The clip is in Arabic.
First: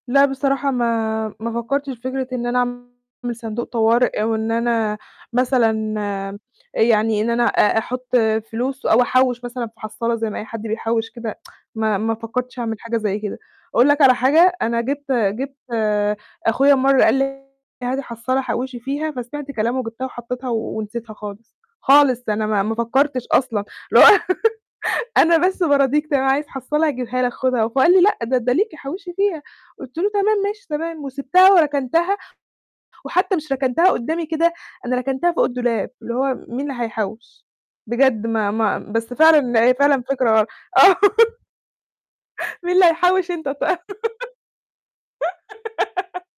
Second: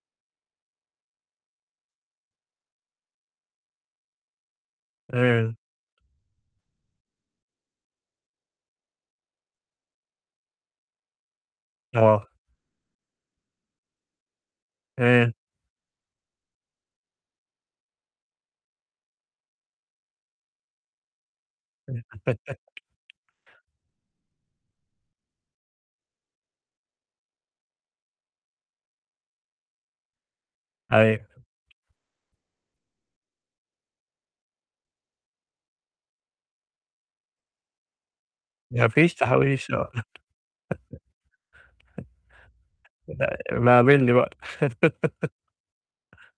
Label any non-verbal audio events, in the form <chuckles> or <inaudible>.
لا بصراحة ما ما فكرتش في فكرة إن أنا أعمل صندوق طوارئ أو إن أنا مثلًا آآ، يعني إن أنا أ أحط فلوس أو أحوّش مثلًا في حصالة زي ما أي حد بيحوِّش كده. <tsk> ما ما آه. فكرتش أعمل حاجة زي كده. أقول لك على حاجة، أنا جِبت إيه. جِبت أخويا مرة قال لي: "هاتي حصّالة حوِّشي فيها." فسمعت كلامه جِبتها وحطيتها ونسيتها خالص، خالص، أنا ما ما فكرتش <laughs> أصلًا. اللي هو <laughs> أنا بس باراضيك تمام عايز حصّالة هاجيبها لك، خدها. فهو قال لي: "لأ، ده ده ليكِ حوِّشي فيها."، قلت له: "تمام، ماشي، تمام."، أيوة. وسِبتها وركنتها، وحتى مش ركنتها قدَّامي كده، أنا ركنتها فوق الدولاب، اللي هو مين اللي هيحوِّش؟ بجد ما ما ما فيش بس فعلًا تحويش هي آه. فعلًا فكرة غل آه، <laughs> مين اللي هيحوِّش؟ <chuckles> أنت ط ابقى قابلني بقى. <laughs> <giggles>